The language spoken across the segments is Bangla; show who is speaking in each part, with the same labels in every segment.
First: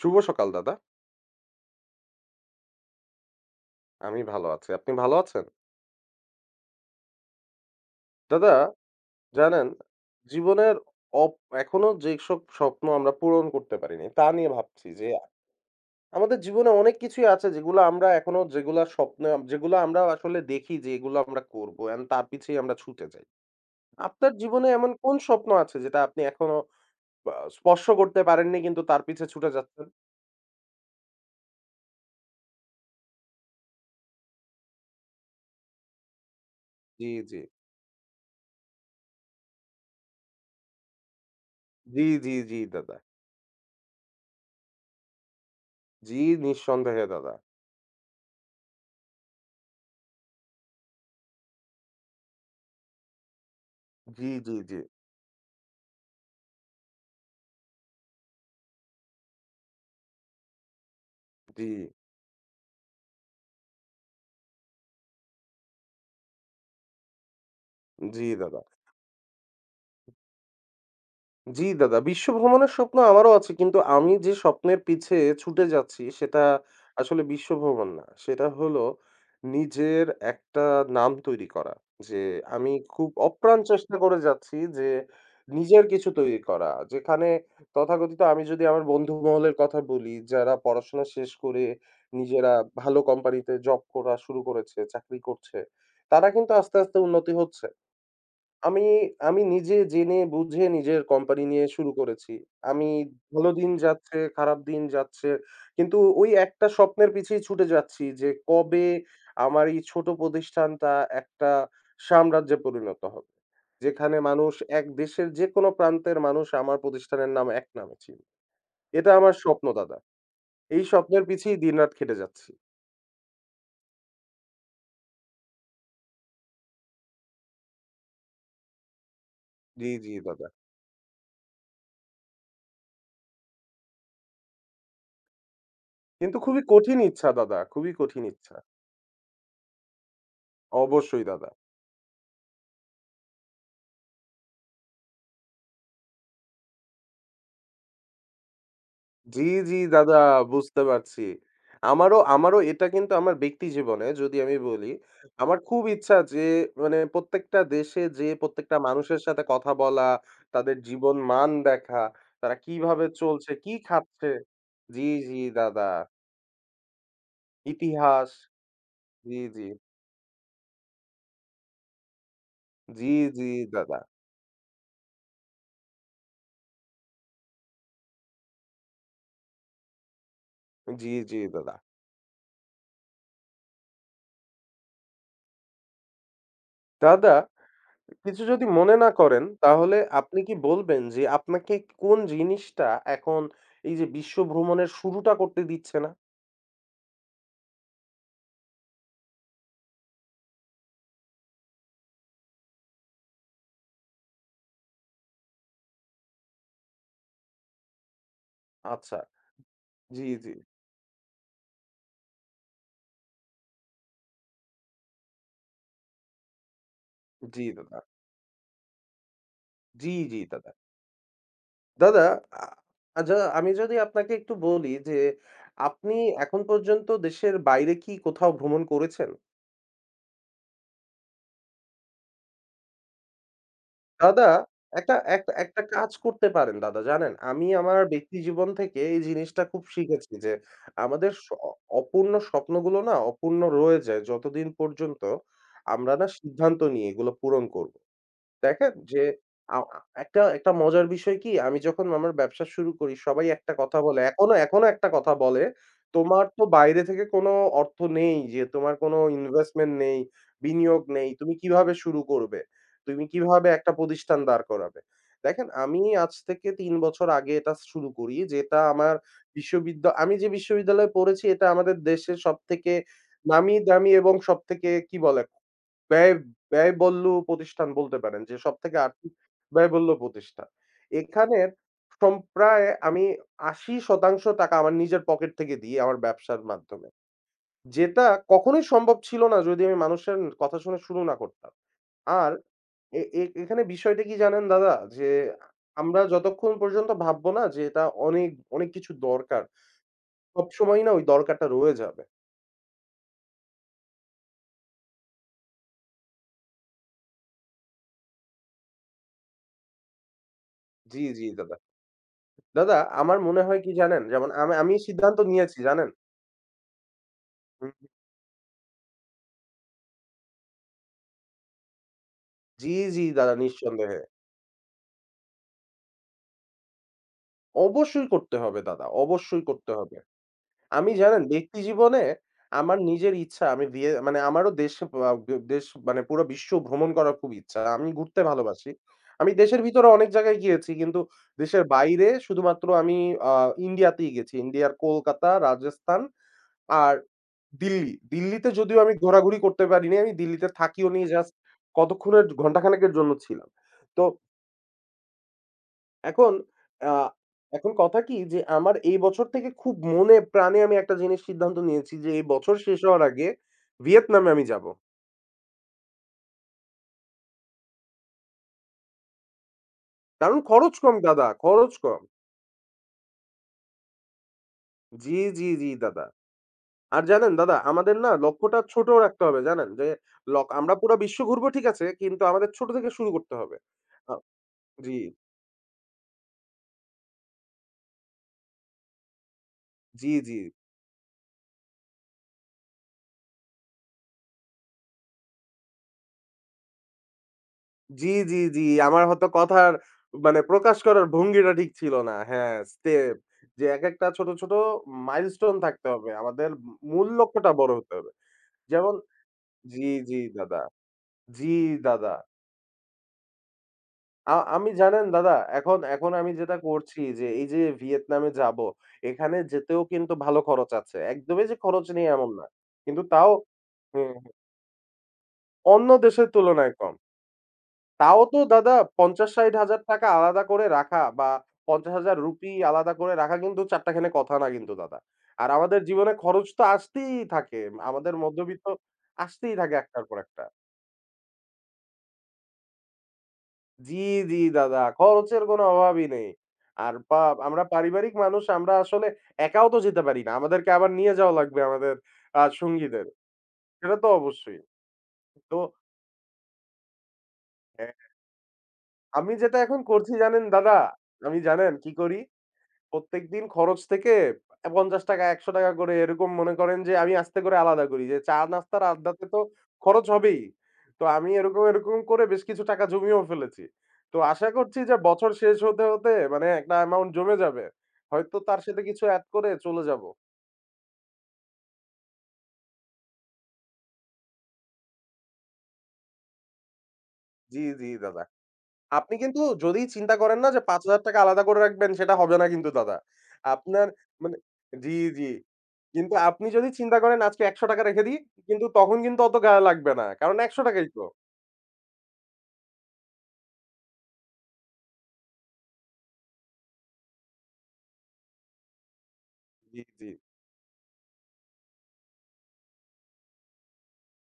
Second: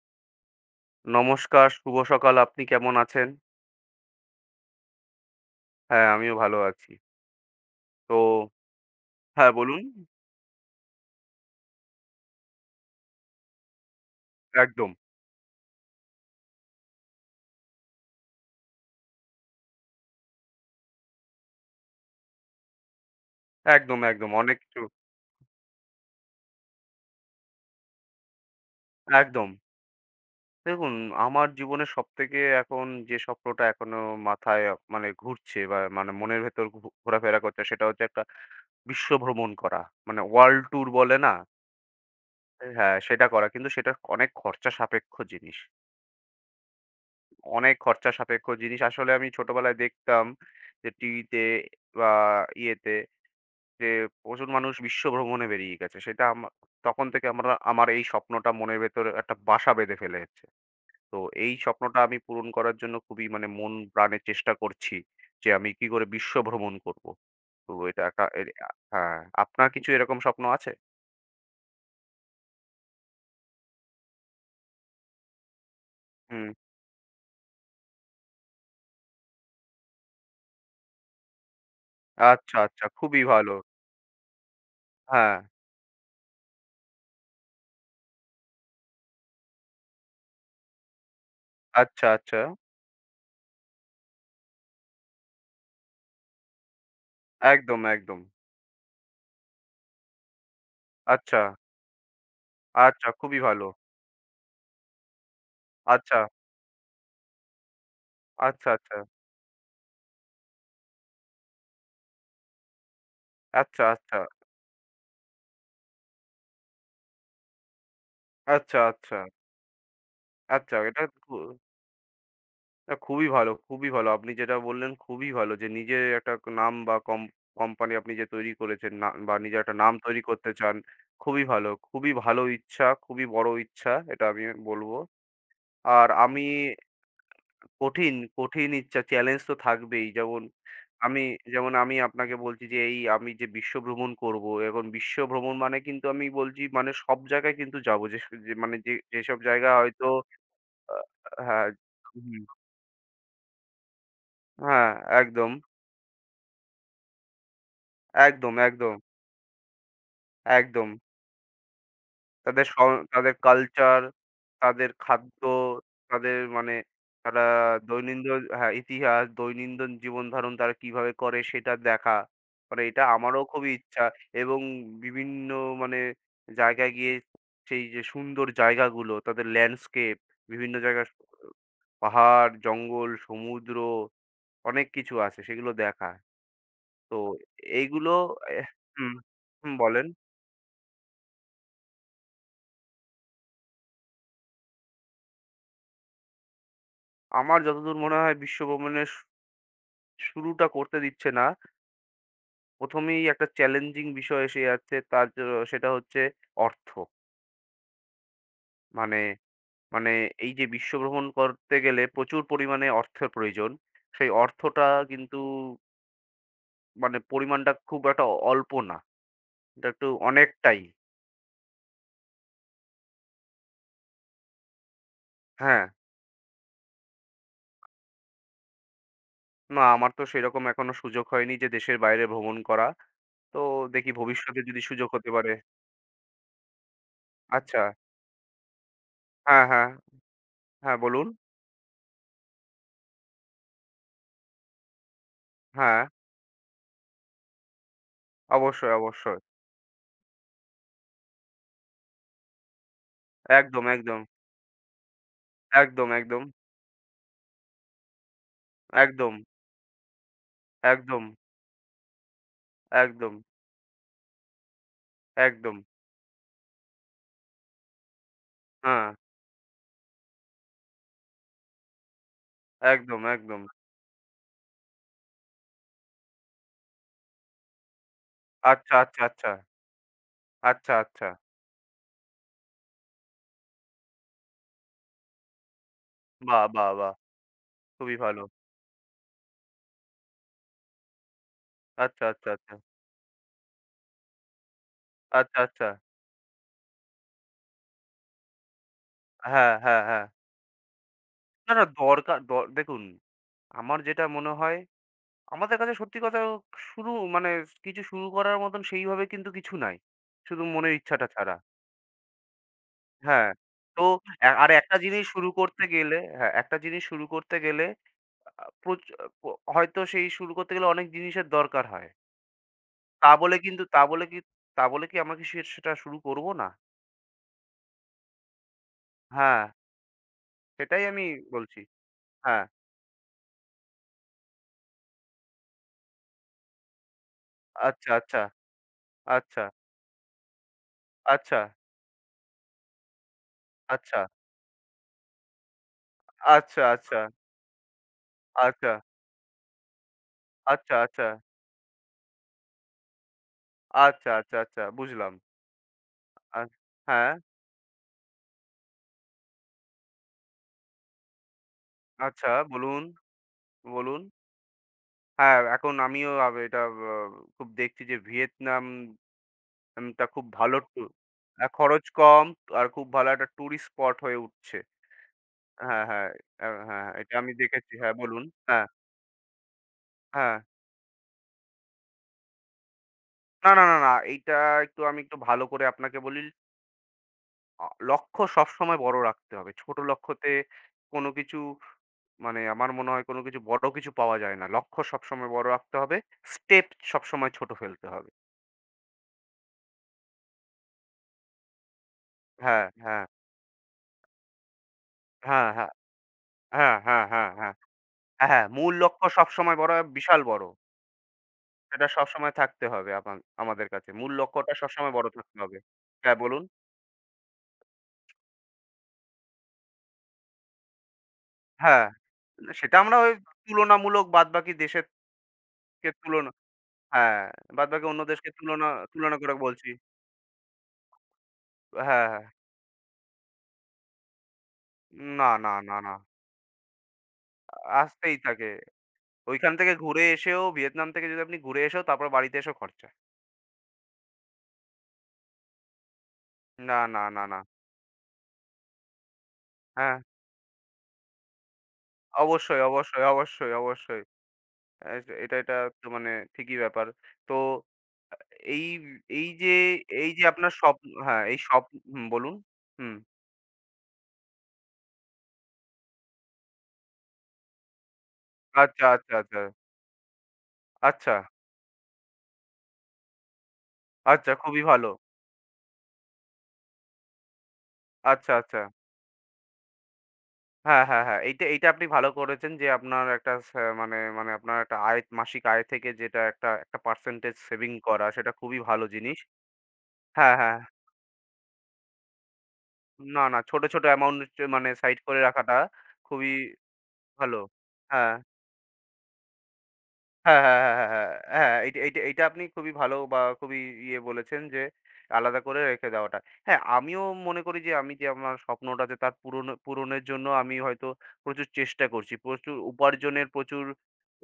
Speaker 1: শুভ সকাল দাদা।
Speaker 2: নমস্কার, শুভ সকাল। আপনি কেমন আছেন?
Speaker 1: আমি ভালো আছি। আপনি ভালো আছেন?
Speaker 2: হ্যাঁ, আমিও ভালো আছি। তো
Speaker 1: দাদা,
Speaker 2: হ্যাঁ,
Speaker 1: জানেন,
Speaker 2: বলুন।
Speaker 1: জীবনের অপ এখনো যেসব স্বপ্ন আমরা পূরণ করতে পারিনি তা নিয়ে ভাবছি
Speaker 2: একদম,
Speaker 1: যে আমাদের জীবনে অনেক কিছুই আছে যেগুলো আমরা এখনো যেগুলা স্বপ্নে যেগুলো আমরা আসলে দেখি যে এগুলো আমরা করব। এন্ড তার পিছেই আমরা ছুটে যাই।
Speaker 2: একদম।
Speaker 1: আপনার
Speaker 2: অনেক
Speaker 1: জীবনে
Speaker 2: কিছু
Speaker 1: এমন কোন স্বপ্ন আছে যেটা আপনি এখনো বা স্পর্শ করতে পারেননি কিন্তু তার পিছে
Speaker 2: একদম।
Speaker 1: ছুটে যাচ্ছেন?
Speaker 2: দেখুন, আমার জীবনে সবথেকে এখন যে স্বপ্নটা এখনো মাথায় মানে ঘুরছে বা মানে মনের ভেতর
Speaker 1: জি, জি।
Speaker 2: ঘোরাফেরা করছে সেটা হচ্ছে একটা বিশ্ব ভ্রমণ করা। মানে ওয়ার্ল্ড ট্যুর বলে না?
Speaker 1: জি, জি, জি দাদা।
Speaker 2: হ্যাঁ, সেটা করা। কিন্তু সেটা অনেক খরচা সাপেক্ষ জিনিস।
Speaker 1: জি নিঃসন্দেহে দাদা।
Speaker 2: অনেক খরচা সাপেক্ষ জিনিস। আসলে আমি ছোটবেলায় দেখতাম যে টিভিতে বা ইয়েতে যে
Speaker 1: জি,
Speaker 2: প্রচুর
Speaker 1: জি,
Speaker 2: মানুষ
Speaker 1: জি।
Speaker 2: বিশ্ব ভ্রমণে বেরিয়ে গেছে। সেটা আমা তখন থেকে আমরা আমার এই স্বপ্নটা মনের ভেতরে একটা বাসা বেঁধে ফেলেছে। তো এই
Speaker 1: জি,
Speaker 2: স্বপ্নটা আমি পূরণ করার জন্য খুবই মানে মন প্রাণে চেষ্টা করছি যে আমি কি করে বিশ্ব ভ্রমণ করব। তো এটা একটা
Speaker 1: জি
Speaker 2: এর
Speaker 1: দাদা।
Speaker 2: আ হ্যাঁ, আপনার কিছু এরকম স্বপ্ন আছে?
Speaker 1: জি দাদা, বিশ্ব ভ্রমণের স্বপ্ন আমারও আছে। কিন্তু আমি যে স্বপ্নের পিছে ছুটে যাচ্ছি সেটা
Speaker 2: হুম।
Speaker 1: আসলে বিশ্ব ভ্রমণ না। সেটা হলো নিজের একটা নাম তৈরি করা। যে
Speaker 2: আচ্ছা,
Speaker 1: আমি
Speaker 2: আচ্ছা
Speaker 1: খুব
Speaker 2: খুবই ভালো।
Speaker 1: অপ্রাণ চেষ্টা করে যাচ্ছি যে
Speaker 2: হ্যাঁ,
Speaker 1: নিজের কিছু তৈরি করা। যেখানে তথাকথিত, আমি যদি আমার বন্ধু মহলের কথা বলি, যারা পড়াশোনা শেষ করে
Speaker 2: আচ্ছা, আচ্ছা।
Speaker 1: নিজেরা ভালো কোম্পানিতে জব করা শুরু করেছে, চাকরি করছে, তারা কিন্তু আস্তে, আস্তে উন্নতি হচ্ছে।
Speaker 2: একদম, একদম।
Speaker 1: আমি আমি নিজে জেনে বুঝে নিজের
Speaker 2: আচ্ছা,
Speaker 1: কোম্পানি নিয়ে শুরু করেছি। আমি
Speaker 2: আচ্ছা খুবই
Speaker 1: ভালো
Speaker 2: ভালো।
Speaker 1: দিন যাচ্ছে, খারাপ দিন যাচ্ছে। কিন্তু
Speaker 2: আচ্ছা,
Speaker 1: ওই একটা স্বপ্নের পিছেই ছুটে যাচ্ছি যে
Speaker 2: আচ্ছা,
Speaker 1: কবে
Speaker 2: আচ্ছা,
Speaker 1: আমার এই ছোট প্রতিষ্ঠানটা একটা সাম্রাজ্যে পরিণত হবে।
Speaker 2: আচ্ছা,
Speaker 1: যেখানে
Speaker 2: আচ্ছা,
Speaker 1: মানুষ, এক দেশের যেকোনো প্রান্তের মানুষ আমার প্রতিষ্ঠানের নাম এক নামে চিনবে।
Speaker 2: আচ্ছা,
Speaker 1: এটা
Speaker 2: আচ্ছা,
Speaker 1: আমার স্বপ্ন দাদা।
Speaker 2: আচ্ছা।
Speaker 1: এই
Speaker 2: এটা
Speaker 1: স্বপ্নের
Speaker 2: খু
Speaker 1: পিছেই দিনরাত খেটে যাচ্ছি।
Speaker 2: না, খুবই ভালো, খুবই ভালো। আপনি যেটা বললেন খুবই ভালো যে নিজের একটা নাম বা কোম্পানি আপনি যে তৈরি করেছেন না বা নিজের একটা
Speaker 1: জি,
Speaker 2: নাম
Speaker 1: জি
Speaker 2: তৈরি
Speaker 1: দাদা।
Speaker 2: করতে চান। খুবই ভালো, খুবই ভালো ইচ্ছা, খুবই বড় ইচ্ছা এটা আমি বলব। আর
Speaker 1: কিন্তু
Speaker 2: আমি
Speaker 1: খুবই কঠিন ইচ্ছা দাদা, খুবই
Speaker 2: কঠিন,
Speaker 1: কঠিন ইচ্ছা।
Speaker 2: কঠিন ইচ্ছা চ্যালেঞ্জ তো থাকবেই। আমি
Speaker 1: অবশ্যই দাদা।
Speaker 2: যেমন আমি আপনাকে বলছি যে এই আমি যে বিশ্ব ভ্রমণ করব। এখন বিশ্ব ভ্রমণ মানে কিন্তু আমি বলছি মানে সব জায়গায় কিন্তু যাবো। যে, যে মানে যে যেসব
Speaker 1: জি,
Speaker 2: জায়গা
Speaker 1: জি
Speaker 2: হয়তো
Speaker 1: দাদা, বুঝতে
Speaker 2: আ
Speaker 1: পারছি।
Speaker 2: হ্যাঁ,
Speaker 1: আমারও
Speaker 2: হুম,
Speaker 1: আমারও এটা, কিন্তু আমার ব্যক্তি জীবনে যদি আমি বলি,
Speaker 2: হ্যাঁ, একদম।
Speaker 1: আমার খুব ইচ্ছা যে মানে প্রত্যেকটা দেশে যেয়ে
Speaker 2: একদম,
Speaker 1: প্রত্যেকটা
Speaker 2: একদম,
Speaker 1: মানুষের সাথে কথা বলা, তাদের
Speaker 2: একদম।
Speaker 1: জীবন মান দেখা, তারা
Speaker 2: তাদের স
Speaker 1: কিভাবে
Speaker 2: তাদের
Speaker 1: চলছে, কি
Speaker 2: কালচার,
Speaker 1: খাচ্ছে।
Speaker 2: তাদের
Speaker 1: জি, জি
Speaker 2: খাদ্য,
Speaker 1: দাদা।
Speaker 2: তাদের মানে তারা
Speaker 1: ইতিহাস।
Speaker 2: দৈনন্দিন হ্যাঁ, ইতিহাস,
Speaker 1: জি, জি।
Speaker 2: দৈনন্দিন জীবন ধারণ তারা কিভাবে করে সেটা দেখা। মানে এটা
Speaker 1: জি,
Speaker 2: আমারও
Speaker 1: জি
Speaker 2: খুবই
Speaker 1: দাদা।
Speaker 2: ইচ্ছা এবং বিভিন্ন মানে জায়গায় গিয়ে সেই যে সুন্দর জায়গাগুলো, তাদের ল্যান্ডস্কেপ, বিভিন্ন জায়গার
Speaker 1: জি, জি দাদা।
Speaker 2: পাহাড়, জঙ্গল, সমুদ্র অনেক কিছু আছে সেগুলো দেখা। তো
Speaker 1: দাদা,
Speaker 2: এইগুলো
Speaker 1: কিছু যদি
Speaker 2: এহ
Speaker 1: মনে না
Speaker 2: হুম,
Speaker 1: করেন
Speaker 2: হুম
Speaker 1: তাহলে
Speaker 2: বলেন।
Speaker 1: আপনি কি বলবেন যে আপনাকে কোন জিনিসটা এখন এই যে বিশ্ব ভ্রমণের শুরুটা করতে দিচ্ছে না?
Speaker 2: আমার যতদূর মনে হয় বিশ্ব ভ্রমণের শু শুরুটা করতে দিচ্ছে না। ১ম এই একটা চ্যালেঞ্জিং বিষয় এসে যাচ্ছে তার জ সেটা হচ্ছে অর্থ। মানে
Speaker 1: আচ্ছা।
Speaker 2: মানে
Speaker 1: জি,
Speaker 2: এই
Speaker 1: জি।
Speaker 2: যে বিশ্ব ভ্রমণ করতে গেলে প্রচুর পরিমাণে অর্থের প্রয়োজন। সেই অর্থটা কিন্তু মানে
Speaker 1: জি,
Speaker 2: পরিমাণটা
Speaker 1: দাদা।
Speaker 2: খুব একটা অল্প না। এটা একটু
Speaker 1: জি, জি, দাদা।
Speaker 2: অনেকটাই।
Speaker 1: দাদা, আ আচ্ছা, আমি যদি আপনাকে একটু বলি যে
Speaker 2: হ্যাঁ।
Speaker 1: আপনি এখন পর্যন্ত দেশের বাইরে কি কোথাও ভ্রমণ করেছেন?
Speaker 2: না আমার তো সেরকম এখনো সুযোগ হয়নি যে দেশের বাইরে ভ্রমণ করা। তো দেখি
Speaker 1: দাদা,
Speaker 2: ভবিষ্যতে যদি সুযোগ
Speaker 1: একটা
Speaker 2: হতে পারে।
Speaker 1: একটা একটা কাজ করতে পারেন দাদা, জানেন? আমি
Speaker 2: আচ্ছা।
Speaker 1: আমার ব্যক্তি জীবন থেকে এই জিনিসটা
Speaker 2: হ্যাঁ,
Speaker 1: খুব
Speaker 2: হ্যাঁ।
Speaker 1: শিখেছি যে
Speaker 2: হ্যাঁ বলুন।
Speaker 1: আমাদের অপূর্ণ স্বপ্নগুলো না অপূর্ণ রয়ে যায় যতদিন পর্যন্ত
Speaker 2: হ্যাঁ,
Speaker 1: আমরা না সিদ্ধান্ত নিই এগুলো পূরণ করব। দেখেন
Speaker 2: অবশ্যই,
Speaker 1: যে
Speaker 2: অবশ্যই।
Speaker 1: আ আ একটা একটা মজার বিষয় কি, আমি যখন আমার ব্যবসা শুরু করি সবাই একটা
Speaker 2: একদম,
Speaker 1: কথা বলে।
Speaker 2: একদম,
Speaker 1: এখনো, এখনো একটা কথা বলে,
Speaker 2: একদম, একদম,
Speaker 1: "তোমার তো বাইরে থেকে কোনো অর্থ নেই, যে তোমার কোনো
Speaker 2: একদম,
Speaker 1: ইনভেস্টমেন্ট নেই, বিনিয়োগ
Speaker 2: একদম,
Speaker 1: নেই। তুমি কিভাবে শুরু করবে? তুমি
Speaker 2: একদম,
Speaker 1: কিভাবে একটা প্রতিষ্ঠান দাঁড় করাবে?" দেখেন,
Speaker 2: একদম।
Speaker 1: আমি আজ থেকে ৩ বছর আগে এটা শুরু করি যেটা
Speaker 2: হ্যাঁ,
Speaker 1: আমার আমি যে বিশ্ববিদ্যালয়ে পড়েছি এটা আমাদের দেশের সবথেকে
Speaker 2: একদম, একদম।
Speaker 1: নামি দামি এবং সবথেকে, কি বলে, ব্যয় ব্যয়বহুল প্রতিষ্ঠান বলতে পারেন, যে
Speaker 2: আচ্ছা,
Speaker 1: সবথেকে
Speaker 2: আচ্ছা,
Speaker 1: আর্থিক
Speaker 2: আচ্ছা,
Speaker 1: ব্যয়বহুল প্রতিষ্ঠান।
Speaker 2: আচ্ছা।
Speaker 1: এখানের প্রায় আমি ৮০% টাকা আমার নিজের পকেট থেকে দিই আমার ব্যবসার
Speaker 2: বাহ! বাহ!
Speaker 1: মাধ্যমে।
Speaker 2: বাহ! খুবই
Speaker 1: যেটা
Speaker 2: ভালো।
Speaker 1: কখনোই সম্ভব ছিল না যদি আমি মানুষের কথা শুনে শুরু না করতাম।
Speaker 2: আচ্ছা, আচ্ছা,
Speaker 1: আর
Speaker 2: আচ্ছা,
Speaker 1: এ এ এখানে বিষয়টা কি জানেন দাদা? যে
Speaker 2: আচ্ছা।
Speaker 1: আমরা যতক্ষণ পর্যন্ত ভাববো না যে এটা অনেক, অনেক কিছু দরকার,
Speaker 2: হ্যাঁ, হ্যাঁ, হ্যাঁ।
Speaker 1: সবসময়ই না ওই দরকারটা
Speaker 2: না, না
Speaker 1: রয়ে যাবে।
Speaker 2: দরকার দ দেখুন, আমার যেটা মনে হয় আমাদের কাছে সত্যি কথা শুরু মানে কিছু শুরু করার মতন সেইভাবে কিন্তু কিছু নাই। শুধু মনের
Speaker 1: জি,
Speaker 2: ইচ্ছাটা
Speaker 1: জি
Speaker 2: ছাড়া।
Speaker 1: দাদা। দাদা, আমার
Speaker 2: হ্যাঁ,
Speaker 1: মনে হয় কি
Speaker 2: তো
Speaker 1: জানেন? যেমন
Speaker 2: আর
Speaker 1: আমি আমি
Speaker 2: একটা জিনিস
Speaker 1: সিদ্ধান্ত
Speaker 2: শুরু
Speaker 1: নিয়েছি,
Speaker 2: করতে
Speaker 1: জানেন?
Speaker 2: গেলে হ্যাঁ, একটা জিনিস শুরু করতে গেলে আ প্রচ প হয়তো সেই শুরু করতে গেলে অনেক জিনিসের দরকার হয়।
Speaker 1: জি, জি
Speaker 2: তা
Speaker 1: দাদা,
Speaker 2: বলে কিন্তু তা
Speaker 1: নিঃসন্দেহে।
Speaker 2: বলে কি তা বলে কি আমরা কি সেটা শুরু করব না?
Speaker 1: অবশ্যই করতে হবে দাদা, অবশ্যই
Speaker 2: হ্যাঁ,
Speaker 1: করতে হবে।
Speaker 2: সেটাই
Speaker 1: আমি,
Speaker 2: আমি
Speaker 1: জানেন, ব্যক্তি
Speaker 2: বলছি।
Speaker 1: জীবনে
Speaker 2: হ্যাঁ,
Speaker 1: আমার নিজের ইচ্ছা আমি দিয়ে মানে আমারও দেশ দেশ মানে পুরো বিশ্ব ভ্রমণ করার খুব ইচ্ছা। আমি
Speaker 2: আচ্ছা,
Speaker 1: ঘুরতে
Speaker 2: আচ্ছা,
Speaker 1: ভালোবাসি। আমি
Speaker 2: আচ্ছা,
Speaker 1: দেশের ভিতরে অনেক জায়গায় গিয়েছি কিন্তু
Speaker 2: আচ্ছা,
Speaker 1: দেশের বাইরে শুধুমাত্র আমি আ
Speaker 2: আচ্ছা,
Speaker 1: ইন্ডিয়াতেই গেছি। ইন্ডিয়ার কলকাতা, রাজস্থান
Speaker 2: আচ্ছা,
Speaker 1: আর
Speaker 2: আচ্ছা,
Speaker 1: দিল্লি। দিল্লিতে
Speaker 2: আচ্ছা,
Speaker 1: যদিও আমি ঘোরাঘুরি করতে পারিনি। আমি দিল্লিতে
Speaker 2: আচ্ছা,
Speaker 1: থাকিও নি,
Speaker 2: আচ্ছা,
Speaker 1: জাস্ট কতক্ষণের, ঘন্টা খানেকের জন্য ছিলাম। তো
Speaker 2: আচ্ছা, আচ্ছা, আচ্ছা বুঝলাম।
Speaker 1: এখন
Speaker 2: আ
Speaker 1: আ
Speaker 2: হ্যাঁ,
Speaker 1: এখন কথা কি যে, আমার এই বছর থেকে খুব মনে প্রাণে আমি একটা জিনিস সিদ্ধান্ত নিয়েছি যে এই
Speaker 2: আচ্ছা
Speaker 1: বছর শেষ
Speaker 2: বলুন,
Speaker 1: হওয়ার আগে
Speaker 2: বলুন।
Speaker 1: ভিয়েতনামে আমি যাবো।
Speaker 2: হ্যাঁ, এখন আমিও আব এটা আব খুব দেখছি যে ভিয়েতনাম টা খুব
Speaker 1: কারণ
Speaker 2: ভালো
Speaker 1: খরচ
Speaker 2: ট্যুর
Speaker 1: কম দাদা, খরচ
Speaker 2: খরচ
Speaker 1: কম।
Speaker 2: কম আর খুব ভালো একটা টুরিস্ট স্পট হয়ে উঠছে।
Speaker 1: জি, জি, জি
Speaker 2: হ্যাঁ,
Speaker 1: দাদা।
Speaker 2: হ্যাঁ। হ্যাঁ, হ্যাঁ,
Speaker 1: আর
Speaker 2: এটা
Speaker 1: জানেন
Speaker 2: আমি
Speaker 1: দাদা,
Speaker 2: দেখেছি। হ্যাঁ,
Speaker 1: আমাদের না
Speaker 2: বলুন।
Speaker 1: লক্ষ্যটা
Speaker 2: হ্যাঁ,
Speaker 1: ছোট রাখতে হবে, জানেন? যে
Speaker 2: হ্যাঁ।
Speaker 1: আমরা পুরা বিশ্ব ঘুরবো, ঠিক আছে, কিন্তু আমাদের ছোট থেকে শুরু করতে
Speaker 2: না,
Speaker 1: হবে।
Speaker 2: না, না, না।
Speaker 1: আ
Speaker 2: এইটা একটু
Speaker 1: জি,
Speaker 2: আমি একটু ভালো করে আপনাকে বলি। লক্ষ্য সবসময় বড় রাখতে হবে। ছোট
Speaker 1: জি,
Speaker 2: লক্ষ্যতে
Speaker 1: জি।
Speaker 2: কোনো কিছু মানে আমার মনে হয় কোনো কিছু বড় কিছু পাওয়া যায় না। লক্ষ্য সবসময় বড় রাখতে হবে। স্টেপ সবসময় ছোট ফেলতে
Speaker 1: জি,
Speaker 2: হবে।
Speaker 1: জি, জি। আমার হয়তো কথার মানে প্রকাশ করার ভঙ্গিটা ঠিক ছিল না। হ্যাঁ,
Speaker 2: হ্যাঁ, হ্যাঁ,
Speaker 1: স্টেপ, যে একেকটা ছোট, ছোট
Speaker 2: হ্যাঁ,
Speaker 1: মাইলস্টোন
Speaker 2: হ্যাঁ,
Speaker 1: থাকতে হবে। আমাদের
Speaker 2: হ্যাঁ, হ্যাঁ,
Speaker 1: মূল
Speaker 2: হ্যাঁ,
Speaker 1: লক্ষ্যটা
Speaker 2: হ্যাঁ।
Speaker 1: বড় হতে হবে।
Speaker 2: হ্যাঁ, হ্যাঁ, মূল
Speaker 1: যেমন
Speaker 2: লক্ষ্য সবসময় বড়,
Speaker 1: জি, জি
Speaker 2: বিশাল বড়।
Speaker 1: দাদা। জি
Speaker 2: সেটা
Speaker 1: দাদা।
Speaker 2: সবসময় থাকতে হবে আমাদের কাছে। মূল লক্ষ্যটা
Speaker 1: আমি,
Speaker 2: সবসময়
Speaker 1: জানেন
Speaker 2: বড়
Speaker 1: দাদা,
Speaker 2: থাকতে হবে।
Speaker 1: এখন
Speaker 2: হ্যাঁ,
Speaker 1: আমি
Speaker 2: বলুন।
Speaker 1: যেটা করছি, যে এই যে ভিয়েতনামে যাবো, এখানে যেতেও কিন্তু ভালো খরচ আছে। একদমই যে
Speaker 2: হ্যাঁ।
Speaker 1: খরচ নেই এমন না।
Speaker 2: না সেটা আমরা
Speaker 1: কিন্তু
Speaker 2: ওই
Speaker 1: তাও,
Speaker 2: তুলনামূলক
Speaker 1: হুম, হুম,
Speaker 2: বাদবাকি দেশের
Speaker 1: অন্য
Speaker 2: কে
Speaker 1: দেশের
Speaker 2: তুলনা
Speaker 1: তুলনায় কম।
Speaker 2: হ্যাঁ, বাদবাকি অন্য
Speaker 1: তাও
Speaker 2: দেশকে
Speaker 1: তো
Speaker 2: তুলনা
Speaker 1: দাদা,
Speaker 2: তুলনা করে বলছি।
Speaker 1: ৫০,০-৬০,০০০ আলাদা করে রাখা বা
Speaker 2: হ্যাঁ,
Speaker 1: ৳৫০,০০০
Speaker 2: হ্যাঁ।
Speaker 1: আলাদা করে রাখা কিন্তু চারটাখানে কথা না কিন্তু দাদা।
Speaker 2: না,
Speaker 1: আর
Speaker 2: না, না,
Speaker 1: আমাদের
Speaker 2: না।
Speaker 1: জীবনে খরচ তো আসতেই থাকে। আমাদের
Speaker 2: আসতেই থাকে।
Speaker 1: মধ্যবিত্ত,
Speaker 2: ওইখান
Speaker 1: আসতেই
Speaker 2: থেকে
Speaker 1: থাকে একটার
Speaker 2: ঘুরে
Speaker 1: পর
Speaker 2: এসেও
Speaker 1: একটা।
Speaker 2: ভিয়েতনাম থেকে যদি আপনি ঘুরে এসেও তারপর বাড়িতে এসেও খরচা।
Speaker 1: জি, জি দাদা, খরচের কোনো অভাবই নেই।
Speaker 2: না,
Speaker 1: আর
Speaker 2: না, না, না।
Speaker 1: আমরা পারিবারিক মানুষ, আমরা আসলে একাও তো
Speaker 2: হ্যাঁ,
Speaker 1: যেতে পারি না। আমাদেরকে আবার নিয়ে যাওয়া লাগবে আমাদের
Speaker 2: অবশ্যই, অবশ্যই,
Speaker 1: সঙ্গীদের।
Speaker 2: অবশ্যই,
Speaker 1: সেটা
Speaker 2: অবশ্যই।
Speaker 1: তো অবশ্যই।
Speaker 2: এ এটা এটা
Speaker 1: তো
Speaker 2: তো মানে ঠিকই ব্যাপার। তো
Speaker 1: অ্যা
Speaker 2: এই এই
Speaker 1: আমি
Speaker 2: যে
Speaker 1: যেটা এখন
Speaker 2: এই
Speaker 1: করছি,
Speaker 2: যে
Speaker 1: জানেন
Speaker 2: আপনার
Speaker 1: দাদা?
Speaker 2: স্বপ্ন হ্যাঁ,
Speaker 1: আমি
Speaker 2: এই
Speaker 1: জানেন
Speaker 2: স্বপ্ন
Speaker 1: কি
Speaker 2: হুম,
Speaker 1: করি?
Speaker 2: বলুন। হুম।
Speaker 1: প্রত্যেকদিন খরচ থেকে ৳৫০ ৳১০০ করে, এরকম মনে করেন যে, আমি আস্তে করে আলাদা করি। যে চা নাস্তার
Speaker 2: আচ্ছা, আচ্ছা,
Speaker 1: আড্ডাতে তো
Speaker 2: আচ্ছা।
Speaker 1: খরচ হবেই। তো
Speaker 2: আচ্ছা,
Speaker 1: আমি এরকম করে বেশ কিছু টাকা জমিয়েও ফেলেছি। তো
Speaker 2: আচ্ছা
Speaker 1: আশা
Speaker 2: খুবই
Speaker 1: করছি
Speaker 2: ভালো।
Speaker 1: যে বছর শেষ হতে মানে একটা অ্যামাউন্ট জমে যাবে।
Speaker 2: আচ্ছা,
Speaker 1: হয়তো
Speaker 2: আচ্ছা।
Speaker 1: তার সাথে কিছু এড করে চলে যাব।
Speaker 2: হ্যাঁ, হ্যাঁ, হ্যাঁ। এইটা এইটা আপনি ভালো করেছেন যে আপনার একটা সা মানে মানে আপনার একটা আয় মাসিক আয় থেকে যেটা একটা একটা percentage
Speaker 1: জি,
Speaker 2: সেভিং
Speaker 1: জি
Speaker 2: করা
Speaker 1: দাদা।
Speaker 2: সেটা খুবই ভালো
Speaker 1: আপনি
Speaker 2: জিনিস।
Speaker 1: কিন্তু যদি চিন্তা
Speaker 2: হ্যাঁ,
Speaker 1: করেন না
Speaker 2: হ্যাঁ।
Speaker 1: যে
Speaker 2: হ্যাঁ।
Speaker 1: ৳৫,০০০ আলাদা করে রাখবেন, সেটা হবে না কিন্তু দাদা।
Speaker 2: না, না ছোট, ছোট
Speaker 1: আপনার
Speaker 2: অ্যামাউন্ট
Speaker 1: মানে
Speaker 2: মানে
Speaker 1: জি,
Speaker 2: সাইড করে
Speaker 1: জি।
Speaker 2: রাখাটা
Speaker 1: কিন্তু
Speaker 2: খুবই
Speaker 1: আপনি যদি চিন্তা করেন
Speaker 2: ভালো।
Speaker 1: আজকে ৳১০০ রেখে
Speaker 2: হ্যাঁ।
Speaker 1: দিই, কিন্তু তখন কিন্তু অত গায়ে লাগবে না। কারণ
Speaker 2: হ্যাঁ,
Speaker 1: ৳১০০
Speaker 2: হ্যাঁ, হ্যাঁ,
Speaker 1: ই তো।
Speaker 2: হ্যাঁ, হ্যাঁ, হ্যাঁ, এইটা এইটা এইটা আপনি খুবই ভালো বা খুবই ইয়ে বলেছেন যে আলাদা করে রেখে দেওয়াটা। হ্যাঁ, আমিও মনে করি যে আমি যে আমার স্বপ্নটা আছে তার পূরণ
Speaker 1: জি,
Speaker 2: পূরণের
Speaker 1: জি।
Speaker 2: জন্য আমি হয়তো প্রচুর চেষ্টা করছি। প্রচুর উপার্জনের প্রচুর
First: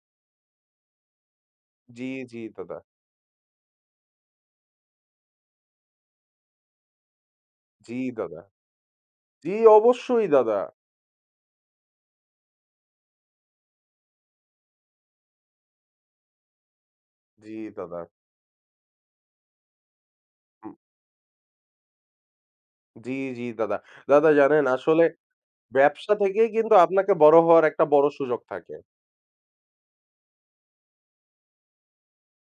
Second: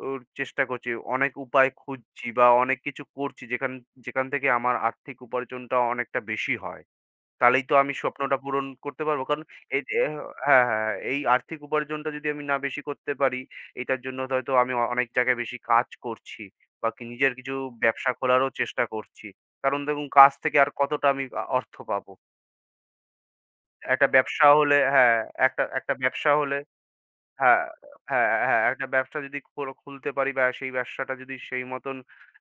Speaker 2: চেষ্টা করছি। অনেক উপায়
Speaker 1: জি,
Speaker 2: খুঁজছি
Speaker 1: জি
Speaker 2: বা
Speaker 1: দাদা।
Speaker 2: অনেক কিছু করছি যেখান যেখান থেকে আমার আর্থিক উপার্জনটা অনেকটা বেশি হয়। তাহলেই তো আমি
Speaker 1: জি
Speaker 2: স্বপ্নটা
Speaker 1: দাদা।
Speaker 2: পূরণ করতে পারবো। কারণ
Speaker 1: জি,
Speaker 2: এই যে
Speaker 1: অবশ্যই দাদা।
Speaker 2: হ্যাঁ, হ্যাঁ, হ্যাঁ, এই আর্থিক উপার্জনটা যদি আমি না বেশি করতে পারি, এটার জন্য হয়তো আমি অনেক জায়গায় বেশি কাজ করছি বা কি নিজের
Speaker 1: জি
Speaker 2: কিছু
Speaker 1: দাদা।
Speaker 2: ব্যবসা খোলারও চেষ্টা করছি। কারণ দেখুন কাজ থেকে আর
Speaker 1: হুম।
Speaker 2: কতটা আমি অর্থ পাবো।
Speaker 1: জি, জি দাদা।
Speaker 2: একটা
Speaker 1: দাদা,
Speaker 2: ব্যবসা
Speaker 1: জানেন,
Speaker 2: হলে
Speaker 1: আসলে
Speaker 2: হ্যাঁ, একটা একটা
Speaker 1: ব্যবসা
Speaker 2: ব্যবসা
Speaker 1: থেকেই
Speaker 2: হলে
Speaker 1: কিন্তু আপনাকে বড়
Speaker 2: হ্যাঁ,
Speaker 1: হওয়ার একটা বড়
Speaker 2: হ্যাঁ,
Speaker 1: সুযোগ
Speaker 2: হ্যাঁ,
Speaker 1: থাকে।
Speaker 2: একটা ব্যবসা যদি খুলতে পারি বা সেই ব্যবসাটা যদি সেই মতন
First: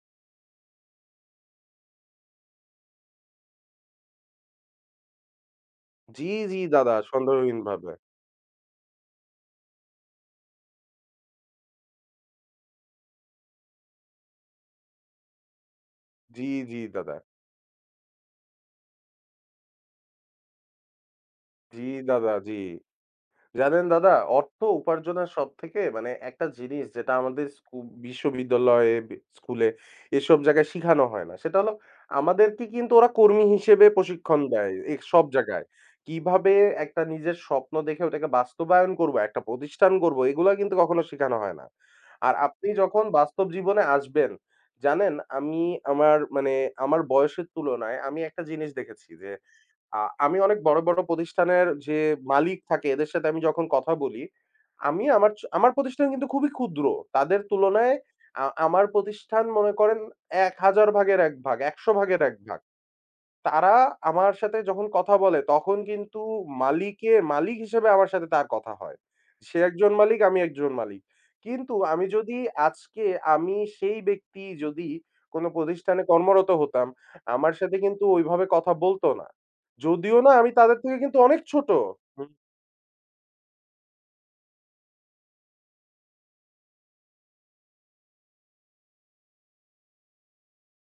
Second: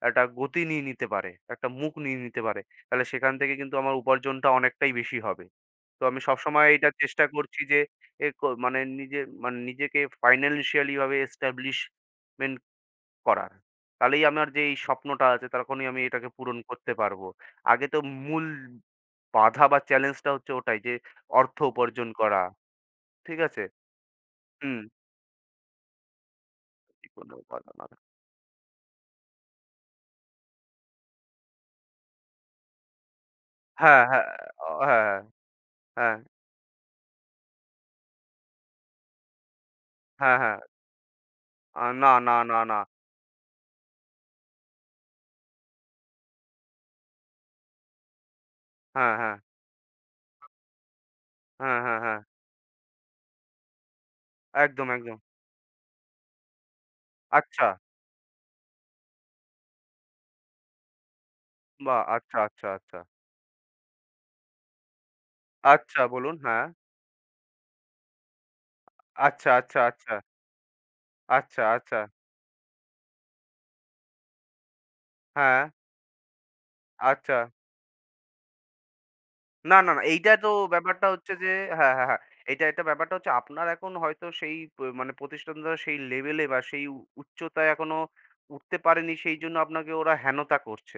Speaker 2: একটা গতি নিয়ে নিতে পারে, একটা মুখ নিয়ে নিতে পারে, তাহলে সেখান থেকে কিন্তু আমার উপার্জনটা অনেকটাই বেশি হবে। তো আমি
Speaker 1: জি, জি
Speaker 2: সবসময় এটা
Speaker 1: দাদা,
Speaker 2: চেষ্টা করছি যে
Speaker 1: সন্দেহহীনভাবে।
Speaker 2: এ ক মানে নিজে মানে নিজেকে ফাইন্যান্সিয়ালি ভাবে এস্টাবলিশমেন্ট করার। তাহলেই আমার যে এই স্বপ্নটা আছে তখনই আমি এটাকে
Speaker 1: জি,
Speaker 2: পূরণ
Speaker 1: জি
Speaker 2: করতে
Speaker 1: দাদা।
Speaker 2: পারবো। আগে তো মূল বাধা বা চ্যালেঞ্জটা হচ্ছে ওটাই যে অর্থ
Speaker 1: জি
Speaker 2: উপার্জন
Speaker 1: দাদা,
Speaker 2: করা।
Speaker 1: জি।
Speaker 2: ঠিক আছে?
Speaker 1: জানেন দাদা, অর্থ
Speaker 2: হুম।
Speaker 1: উপার্জনের সবথেকে, মানে, একটা জিনিস যেটা
Speaker 2: কোনো
Speaker 1: আমাদের
Speaker 2: বাধা না
Speaker 1: বিশ্ববিদ্যালয়ে, স্কুলে, এসব জায়গায় শিখানো হয় না। সেটা হলো, আমাদেরকে কিন্তু ওরা কর্মী হিসেবে
Speaker 2: হ্যাঁ, হ্যাঁ,
Speaker 1: প্রশিক্ষণ দেয় এ
Speaker 2: হ্যাঁ, হ্যাঁ,
Speaker 1: সব জায়গায়।
Speaker 2: হ্যাঁ,
Speaker 1: কিভাবে একটা নিজের স্বপ্ন দেখে ওটাকে বাস্তবায়ন করবো, একটা প্রতিষ্ঠান করবো,
Speaker 2: হ্যাঁ,
Speaker 1: এগুলা
Speaker 2: হ্যাঁ।
Speaker 1: কিন্তু কখনো শিখানো হয় না।
Speaker 2: না,
Speaker 1: আর
Speaker 2: না, না,
Speaker 1: আপনি
Speaker 2: না।
Speaker 1: যখন বাস্তব জীবনে আসবেন, জানেন, আমি আমার মানে, আমার বয়সের তুলনায় আমি একটা জিনিস দেখেছি
Speaker 2: হ্যাঁ,
Speaker 1: যে
Speaker 2: হ্যাঁ,
Speaker 1: আ আমি অনেক বড়, বড় প্রতিষ্ঠানের
Speaker 2: হ্যাঁ,
Speaker 1: যে
Speaker 2: হ্যাঁ, হ্যাঁ।
Speaker 1: মালিক থাকে এদের সাথে আমি যখন কথা বলি,
Speaker 2: একদম,
Speaker 1: আমি
Speaker 2: একদম।
Speaker 1: আমার আমার প্রতিষ্ঠান কিন্তু খুবই ক্ষুদ্র। তাদের
Speaker 2: আচ্ছা,
Speaker 1: তুলনায় আমার প্রতিষ্ঠান, মনে করেন, ১ হাজার ভাগের ১ ভাগ, ১০০
Speaker 2: বাহ!
Speaker 1: ভাগের ১
Speaker 2: আচ্ছা,
Speaker 1: ভাগ।
Speaker 2: আচ্ছা, আচ্ছা।
Speaker 1: তারা আমার সাথে যখন কথা বলে তখন
Speaker 2: আচ্ছা
Speaker 1: কিন্তু
Speaker 2: বলুন, হ্যাঁ।
Speaker 1: মালিকে মালিক হিসেবে আমার সাথে তার কথা হয়।
Speaker 2: আচ্ছা,
Speaker 1: সে
Speaker 2: আচ্ছা,
Speaker 1: একজন
Speaker 2: আচ্ছা,
Speaker 1: মালিক, আমি একজন মালিক।
Speaker 2: আচ্ছা,
Speaker 1: কিন্তু
Speaker 2: আচ্ছা।
Speaker 1: আমি যদি আজকে, আমি সেই ব্যক্তি যদি কোনো
Speaker 2: হ্যাঁ,
Speaker 1: প্রতিষ্ঠানে কর্মরত হতাম,
Speaker 2: আচ্ছা।
Speaker 1: আমার সাথে কিন্তু ওইভাবে কথা বলত না।
Speaker 2: না, না, না
Speaker 1: যদিও না
Speaker 2: এইটা তো
Speaker 1: আমি তাদের থেকে
Speaker 2: ব্যাপারটা
Speaker 1: কিন্তু
Speaker 2: হচ্ছে
Speaker 1: অনেক
Speaker 2: যে
Speaker 1: ছোট।
Speaker 2: হ্যাঁ, হ্যাঁ, হ্যাঁ। এটা ব্যাপারটা হচ্ছে আপনার এখন হয়তো সেই প মানে প্রতিষ্ঠানটা সেই লেভেলে বা সেই উচ্চতায় এখনো উঠতে পারেনি সেইজন্য আপনাকে ওরা হেনতা করছে।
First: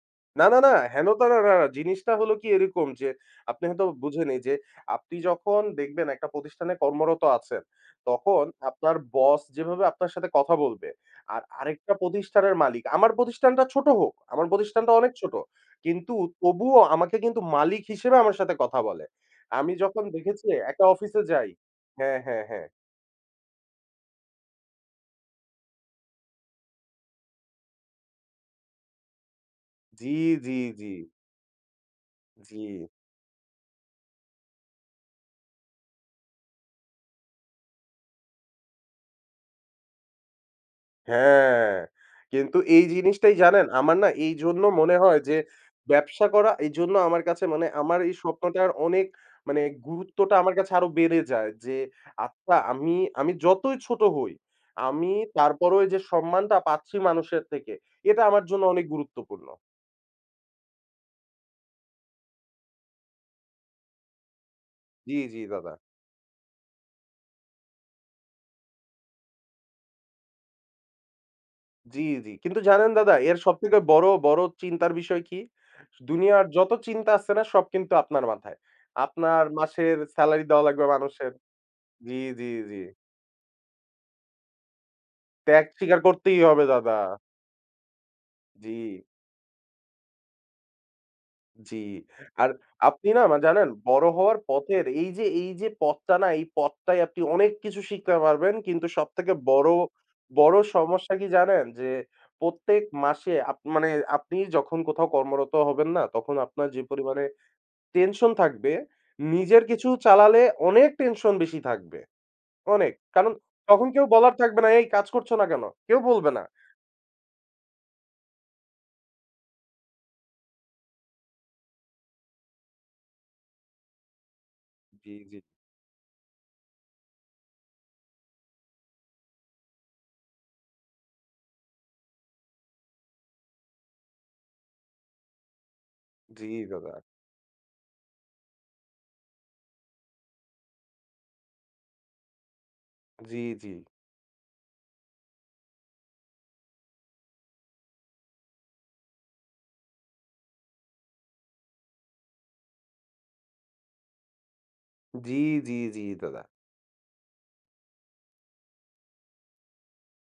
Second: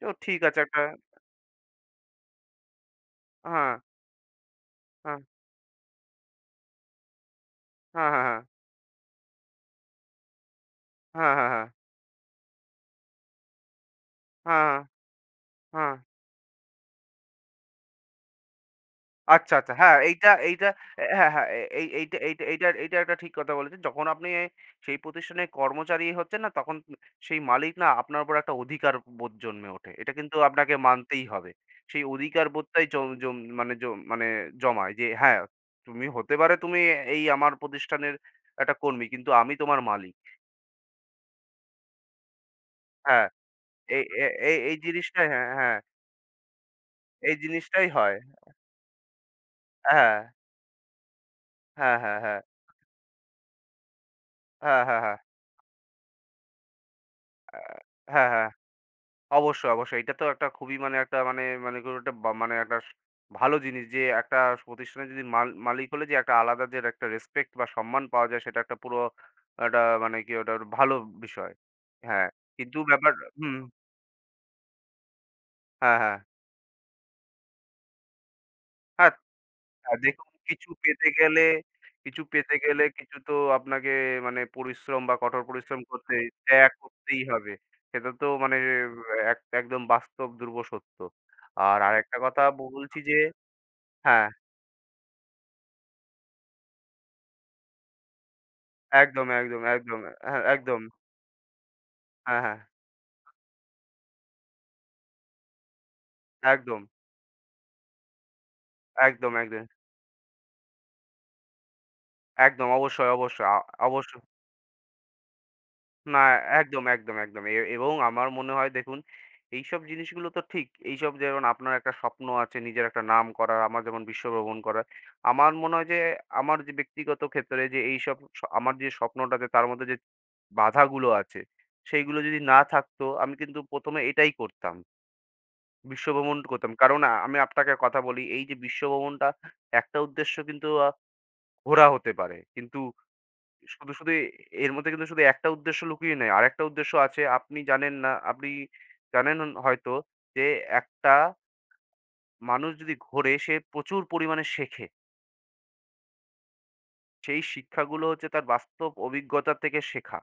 Speaker 2: তো ঠিক
Speaker 1: না,
Speaker 2: আছে
Speaker 1: না, না।
Speaker 2: একটা
Speaker 1: হেন-তেন না, না। জিনিসটা হলো কি এরকম যে, আপনি
Speaker 2: হ্যাঁ,
Speaker 1: হয়তো বুঝেনি যে, আপনি
Speaker 2: হ্যাঁ,
Speaker 1: যখন দেখবেন একটা প্রতিষ্ঠানে কর্মরত আছেন,
Speaker 2: হ্যাঁ, হ্যাঁ, হ্যাঁ,
Speaker 1: তখন আপনার বস যেভাবে আপনার সাথে কথা বলবে,
Speaker 2: হ্যাঁ,
Speaker 1: আর
Speaker 2: হ্যাঁ, হ্যাঁ।
Speaker 1: আরেকটা প্রতিষ্ঠানের মালিক, আমার প্রতিষ্ঠানটা ছোট হোক, আমার
Speaker 2: হ্যাঁ,
Speaker 1: প্রতিষ্ঠানটা অনেক ছোট।
Speaker 2: হ্যাঁ।
Speaker 1: কিন্তু তবুও আমাকে কিন্তু মালিক হিসেবে আমার সাথে কথা বলে।
Speaker 2: আচ্ছা,
Speaker 1: আমি
Speaker 2: আচ্ছা। হ্যাঁ,
Speaker 1: যখন
Speaker 2: এইটা
Speaker 1: দেখেছি
Speaker 2: এইটা
Speaker 1: একটা
Speaker 2: এ
Speaker 1: অফিসে
Speaker 2: হ্যাঁ, হ্যাঁ।
Speaker 1: যাই,
Speaker 2: এ এই এইটা
Speaker 1: হ্যাঁ,
Speaker 2: এইটা
Speaker 1: হ্যাঁ, হ্যাঁ।
Speaker 2: এইটা এইটা একটা ঠিক কথা বলেছেন। যখন আপনি সেই প্রতিষ্ঠানে কর্মচারী হচ্ছেন না, তখন সেই মালিক না আপনার উপর একটা অধিকার বোধ জন্মে ওঠে। এটা
Speaker 1: জি,
Speaker 2: কিন্তু
Speaker 1: জি,
Speaker 2: আপনাকে
Speaker 1: জি,
Speaker 2: মানতেই হবে। সেই অধিকার
Speaker 1: জি।
Speaker 2: বোধটাই জম জম মানে জম মানে জমায় যে, হ্যাঁ, তুমি হতে পারে তুমি এই আমার প্রতিষ্ঠানের একটা কর্মী, কিন্তু আমি তোমার মালিক।
Speaker 1: হ্যাঁ, কিন্তু এই
Speaker 2: হ্যাঁ,
Speaker 1: জিনিসটাই, জানেন, আমার
Speaker 2: এই
Speaker 1: না
Speaker 2: এ এই
Speaker 1: এইজন্য
Speaker 2: এই
Speaker 1: মনে হয়
Speaker 2: জিনিসটাই
Speaker 1: যে
Speaker 2: হ্যাঁ, হ্যাঁ।
Speaker 1: ব্যবসা করা এইজন্য আমার
Speaker 2: এই
Speaker 1: কাছে, মানে,
Speaker 2: জিনিসটাই
Speaker 1: আমার এই
Speaker 2: হয়।
Speaker 1: স্বপ্নটার অনেক, মানে,
Speaker 2: হ্যাঁ,
Speaker 1: গুরুত্বটা আমার কাছে আরো বেড়ে যায় যে
Speaker 2: হ্যাঁ।
Speaker 1: আচ্ছা, আমি আমি যতই ছোট হই,
Speaker 2: হ্যাঁ, হ্যাঁ,
Speaker 1: আমি
Speaker 2: হ্যাঁ।
Speaker 1: তারপরেও এই যে সম্মানটা পাচ্ছি মানুষের
Speaker 2: আ
Speaker 1: থেকে,
Speaker 2: হ্যাঁ,
Speaker 1: এটা
Speaker 2: হ্যাঁ।
Speaker 1: আমার
Speaker 2: হ্যাঁ,
Speaker 1: জন্য অনেক গুরুত্বপূর্ণ।
Speaker 2: অবশ্যই, অবশ্যই। এটা তো একটা খুবই মানে একটা মানে মানে কোনো একটা বা মানে একটা স ভালো জিনিস যে একটা প্রতিষ্ঠানে
Speaker 1: জি,
Speaker 2: যদি
Speaker 1: জি দাদা।
Speaker 2: মালিক হলে যে একটা আলাদা যে একটা রেসপেক্ট বা সম্মান পাওয়া যায় সেটা একটা পুরো একটা মানে কি ওটা একটা ভালো বিষয়।
Speaker 1: জি,
Speaker 2: হ্যাঁ,
Speaker 1: জি। কিন্তু
Speaker 2: কিন্তু
Speaker 1: জানেন
Speaker 2: ব্যাপার
Speaker 1: দাদা, এর
Speaker 2: হুম,
Speaker 1: সবথেকে বড়, বড় চিন্তার বিষয় কি?
Speaker 2: হ্যাঁ, হ্যাঁ।
Speaker 1: দুনিয়ার যত চিন্তা আছে না, সব কিন্তু আপনার মাথায়।
Speaker 2: হ্যাঁ,
Speaker 1: আপনার মাসের
Speaker 2: দেখুন
Speaker 1: সেলারি দেওয়া
Speaker 2: কিছু
Speaker 1: লাগবে
Speaker 2: পেতে
Speaker 1: মানুষের।
Speaker 2: গেলে
Speaker 1: জি, জি, জি।
Speaker 2: কিছু তো আপনাকে মানে পরিশ্রম বা কঠোর
Speaker 1: ত্যাগ
Speaker 2: পরিশ্রম
Speaker 1: স্বীকার
Speaker 2: করতে
Speaker 1: করতেই হবে
Speaker 2: ত্যাগ
Speaker 1: দাদা।
Speaker 2: করতেই হবে। সেটা তো মানে
Speaker 1: জি,
Speaker 2: এক একদম বাস্তব সত্য। আর
Speaker 1: জি।
Speaker 2: আরেকটা কথা
Speaker 1: আর
Speaker 2: বলছি
Speaker 1: আপনি
Speaker 2: যে
Speaker 1: না জানেন, বড়
Speaker 2: হ্যাঁ।
Speaker 1: হওয়ার পথের এই যে, এই যে পথটা না, এই পথটায় আপনি অনেক কিছু শিখতে পারবেন। কিন্তু
Speaker 2: একদম,
Speaker 1: সবথেকে
Speaker 2: একদম,
Speaker 1: বড়,
Speaker 2: একদম। হ্যাঁ,
Speaker 1: বড়
Speaker 2: একদম।
Speaker 1: সমস্যা কি জানেন? যে
Speaker 2: হ্যাঁ, হ্যাঁ।
Speaker 1: প্রত্যেক মাসে মানে আপনি যখন কোথাও কর্মরত হবেন না তখন আপনার যে
Speaker 2: একদম,
Speaker 1: পরিমাণে টেনশন থাকবে,
Speaker 2: একদম,
Speaker 1: নিজের
Speaker 2: একদম,
Speaker 1: কিছু চালালে অনেক টেনশন বেশি থাকবে।
Speaker 2: একদম।
Speaker 1: অনেক।
Speaker 2: অবশ্যই,
Speaker 1: কারণ
Speaker 2: অবশ্যই,
Speaker 1: তখন কেউ
Speaker 2: অবশ্যই।
Speaker 1: বলার থাকবে না, "এই কাজ করছো না কেন?" কেউ
Speaker 2: না,
Speaker 1: বলবে না।
Speaker 2: একদম। এবং আমার মনে হয় দেখুন, এইসব জিনিসগুলো তো ঠিক। এইসব যেমন আপনার একটা স্বপ্ন আছে নিজের একটা নাম করার, আমার যেমন বিশ্ব ভ্রমণ করার।
Speaker 1: জি, জি।
Speaker 2: আমার মনে হয় যে আমার যে ব্যক্তিগত ক্ষেত্রে যে এইসব আমার যে স্বপ্নটা আছে তার মধ্যে যে বাধাগুলো আছে, সেইগুলো যদি না থাকতো আমি কিন্তু ১ম এটাই করতাম। বিশ্বভ্রমণ
Speaker 1: জি,
Speaker 2: করতাম।
Speaker 1: দাদা।
Speaker 2: কারণ আমি আপনাকে কথা বলি, এই যে বিশ্বভ্রমণটা একটা উদ্দেশ্য কিন্তু ঘোরা হতে পারে। কিন্তু
Speaker 1: জি, জি।
Speaker 2: শুধু এর মধ্যে কিন্তু শুধু একটা উদ্দেশ্য লুকিয়ে নেই। আরেকটা উদ্দেশ্য আছে। আপনি জানেন না, আপনি জানেন হয়তো যে একটা মানুষ যদি ঘোরে সে প্রচুর পরিমাণে শেখে।
Speaker 1: জি, জি, জি দাদা।
Speaker 2: সেই শিক্ষাগুলো হচ্ছে তার বাস্তব অভিজ্ঞতা থেকে শেখা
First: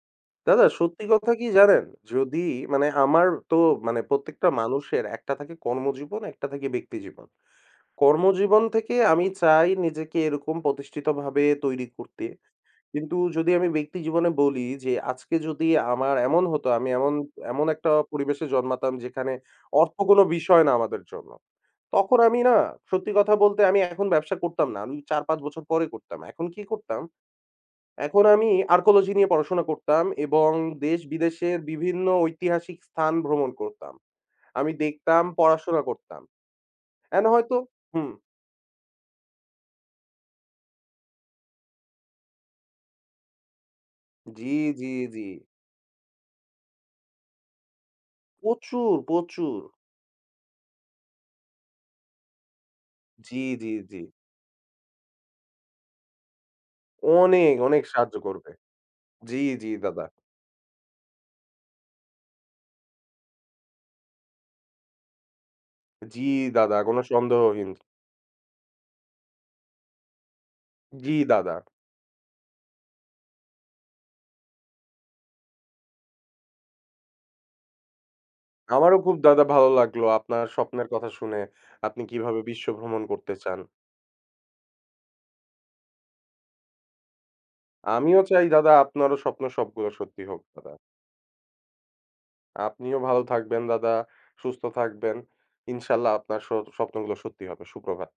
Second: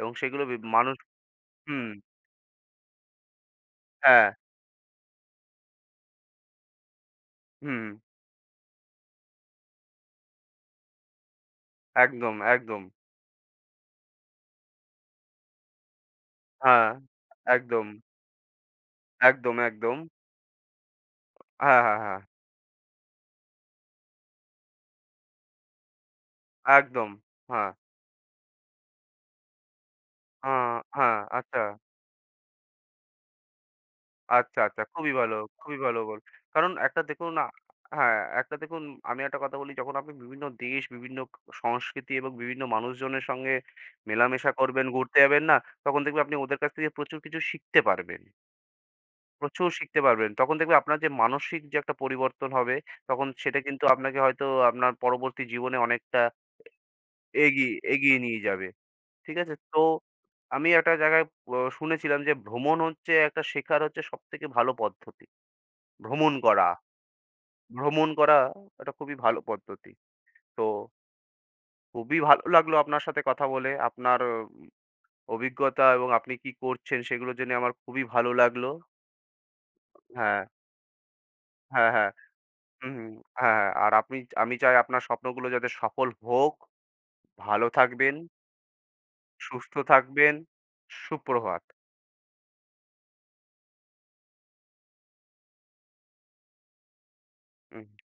Speaker 2: এবং সেগুলো
Speaker 1: দাদা
Speaker 2: মানুষ
Speaker 1: সত্যি কথা কি জানেন?
Speaker 2: হুম,
Speaker 1: যদি, মানে, আমার তো মানে
Speaker 2: হ্যাঁ,
Speaker 1: প্রত্যেকটা মানুষের একটা থাকে কর্মজীবন, একটা থাকে ব্যক্তিজীবন।
Speaker 2: হুম,
Speaker 1: কর্মজীবন থেকে আমি চাই নিজেকে এরকম প্রতিষ্ঠিতভাবে তৈরি করতে।
Speaker 2: একদম, একদম।
Speaker 1: কিন্তু যদি আমি ব্যক্তি জীবনে বলি যে আজকে যদি আমার এমন হতো,
Speaker 2: হ্যাঁ,
Speaker 1: আমি এমন
Speaker 2: একদম,
Speaker 1: একটা পরিবেশে জন্মাতাম যেখানে
Speaker 2: একদম।
Speaker 1: অর্থ কোনো বিষয় না আমাদের জন্য।
Speaker 2: হ্যাঁ, হ্যাঁ,
Speaker 1: তখন
Speaker 2: হ্যাঁ,
Speaker 1: আমি না, সত্যি কথা বলতে, আমি এখন ব্যবসা করতাম না। আমি ৪-৫ বছর পরে করতাম। এখন কি করতাম,
Speaker 2: একদম, হ্যাঁ।
Speaker 1: এখন আমি আর্কোলজি নিয়ে পড়াশোনা করতাম এবং
Speaker 2: আ হ্যাঁ,
Speaker 1: দেশ-বিদেশের
Speaker 2: আচ্ছা,
Speaker 1: বিভিন্ন ঐতিহাসিক স্থান ভ্রমণ করতাম।
Speaker 2: আচ্ছা,
Speaker 1: আমি
Speaker 2: আচ্ছা। খুবই
Speaker 1: দেখতাম,
Speaker 2: ভালো, খুবই
Speaker 1: পড়াশোনা
Speaker 2: ভালো বল
Speaker 1: করতাম।
Speaker 2: কারণ একটা
Speaker 1: এন্ড
Speaker 2: দেখুন
Speaker 1: হয়তো হুম।
Speaker 2: হ্যাঁ, একটা দেখুন আমি একটা কথা বলি যখন আপনি বিভিন্ন দেশ, বিভিন্ন সংস্কৃতি এবং বিভিন্ন মানুষজনের সঙ্গে মেলামেশা
Speaker 1: জি,
Speaker 2: করবেন,
Speaker 1: জি,
Speaker 2: ঘুরতে
Speaker 1: জি।
Speaker 2: যাবেন না? তখন দেখবেন আপনি ওদের কাছ থেকে প্রচুর কিছু শিখতে পারবেন।
Speaker 1: প্রচুর, প্রচুর।
Speaker 2: প্রচুর শিখতে পারবেন। তখন দেখবেন আপনার যে মানসিক যে একটা পরিবর্তন হবে, তখন
Speaker 1: জি,
Speaker 2: সেটা
Speaker 1: জি,
Speaker 2: কিন্তু
Speaker 1: জি।
Speaker 2: আপনাকে হয়তো আপনার পরবর্তী জীবনে অনেকটা
Speaker 1: অনেক,
Speaker 2: এগিয়ে
Speaker 1: অনেক সাহায্য
Speaker 2: এগিয়ে নিয়ে
Speaker 1: করবে।
Speaker 2: যাবে। ঠিক
Speaker 1: জি,
Speaker 2: আছে?
Speaker 1: জি
Speaker 2: তো
Speaker 1: দাদা।
Speaker 2: আমি একটা জায়গায় শুনেছিলাম যে ভ্রমণ হচ্ছে একটা শেখার হচ্ছে সবথেকে ভালো পদ্ধতি।
Speaker 1: জি
Speaker 2: ভ্রমণ করা।
Speaker 1: দাদা, কোনো সন্দেহহীন।
Speaker 2: ভ্রমণ করা একটা খুবই ভালো পদ্ধতি। তো
Speaker 1: জি দাদা।
Speaker 2: খুবই ভালো লাগলো আপনার সাথে কথা বলে। আপনার অভিজ্ঞতা এবং আপনি কি করছেন সেগুলো জেনে আমার খুবই ভালো লাগলো।
Speaker 1: আমারও খুব দাদা ভালো লাগলো
Speaker 2: হ্যাঁ,
Speaker 1: আপনার স্বপ্নের কথা শুনে।
Speaker 2: হ্যাঁ,
Speaker 1: আপনি
Speaker 2: হ্যাঁ।
Speaker 1: কিভাবে বিশ্ব
Speaker 2: হুম,
Speaker 1: ভ্রমণ
Speaker 2: হুম।
Speaker 1: করতে
Speaker 2: হ্যাঁ,
Speaker 1: চান।
Speaker 2: হ্যাঁ। আর আপনি আমি চাই আপনার স্বপ্নগুলো যাতে সফল হোক। ভালো থাকবেন,
Speaker 1: আমিও চাই দাদা, আপনারও স্বপ্ন
Speaker 2: সুস্থ
Speaker 1: সবগুলো সত্যি
Speaker 2: থাকবেন।
Speaker 1: হোক দাদা।
Speaker 2: সুপ্রভাত।
Speaker 1: আপনিও ভালো থাকবেন দাদা, সুস্থ থাকবেন। ইনশাআল্লাহ আপনার স্বপ্নগুলো সত্যি হবে।
Speaker 2: হুম।
Speaker 1: সুপ্রভাত।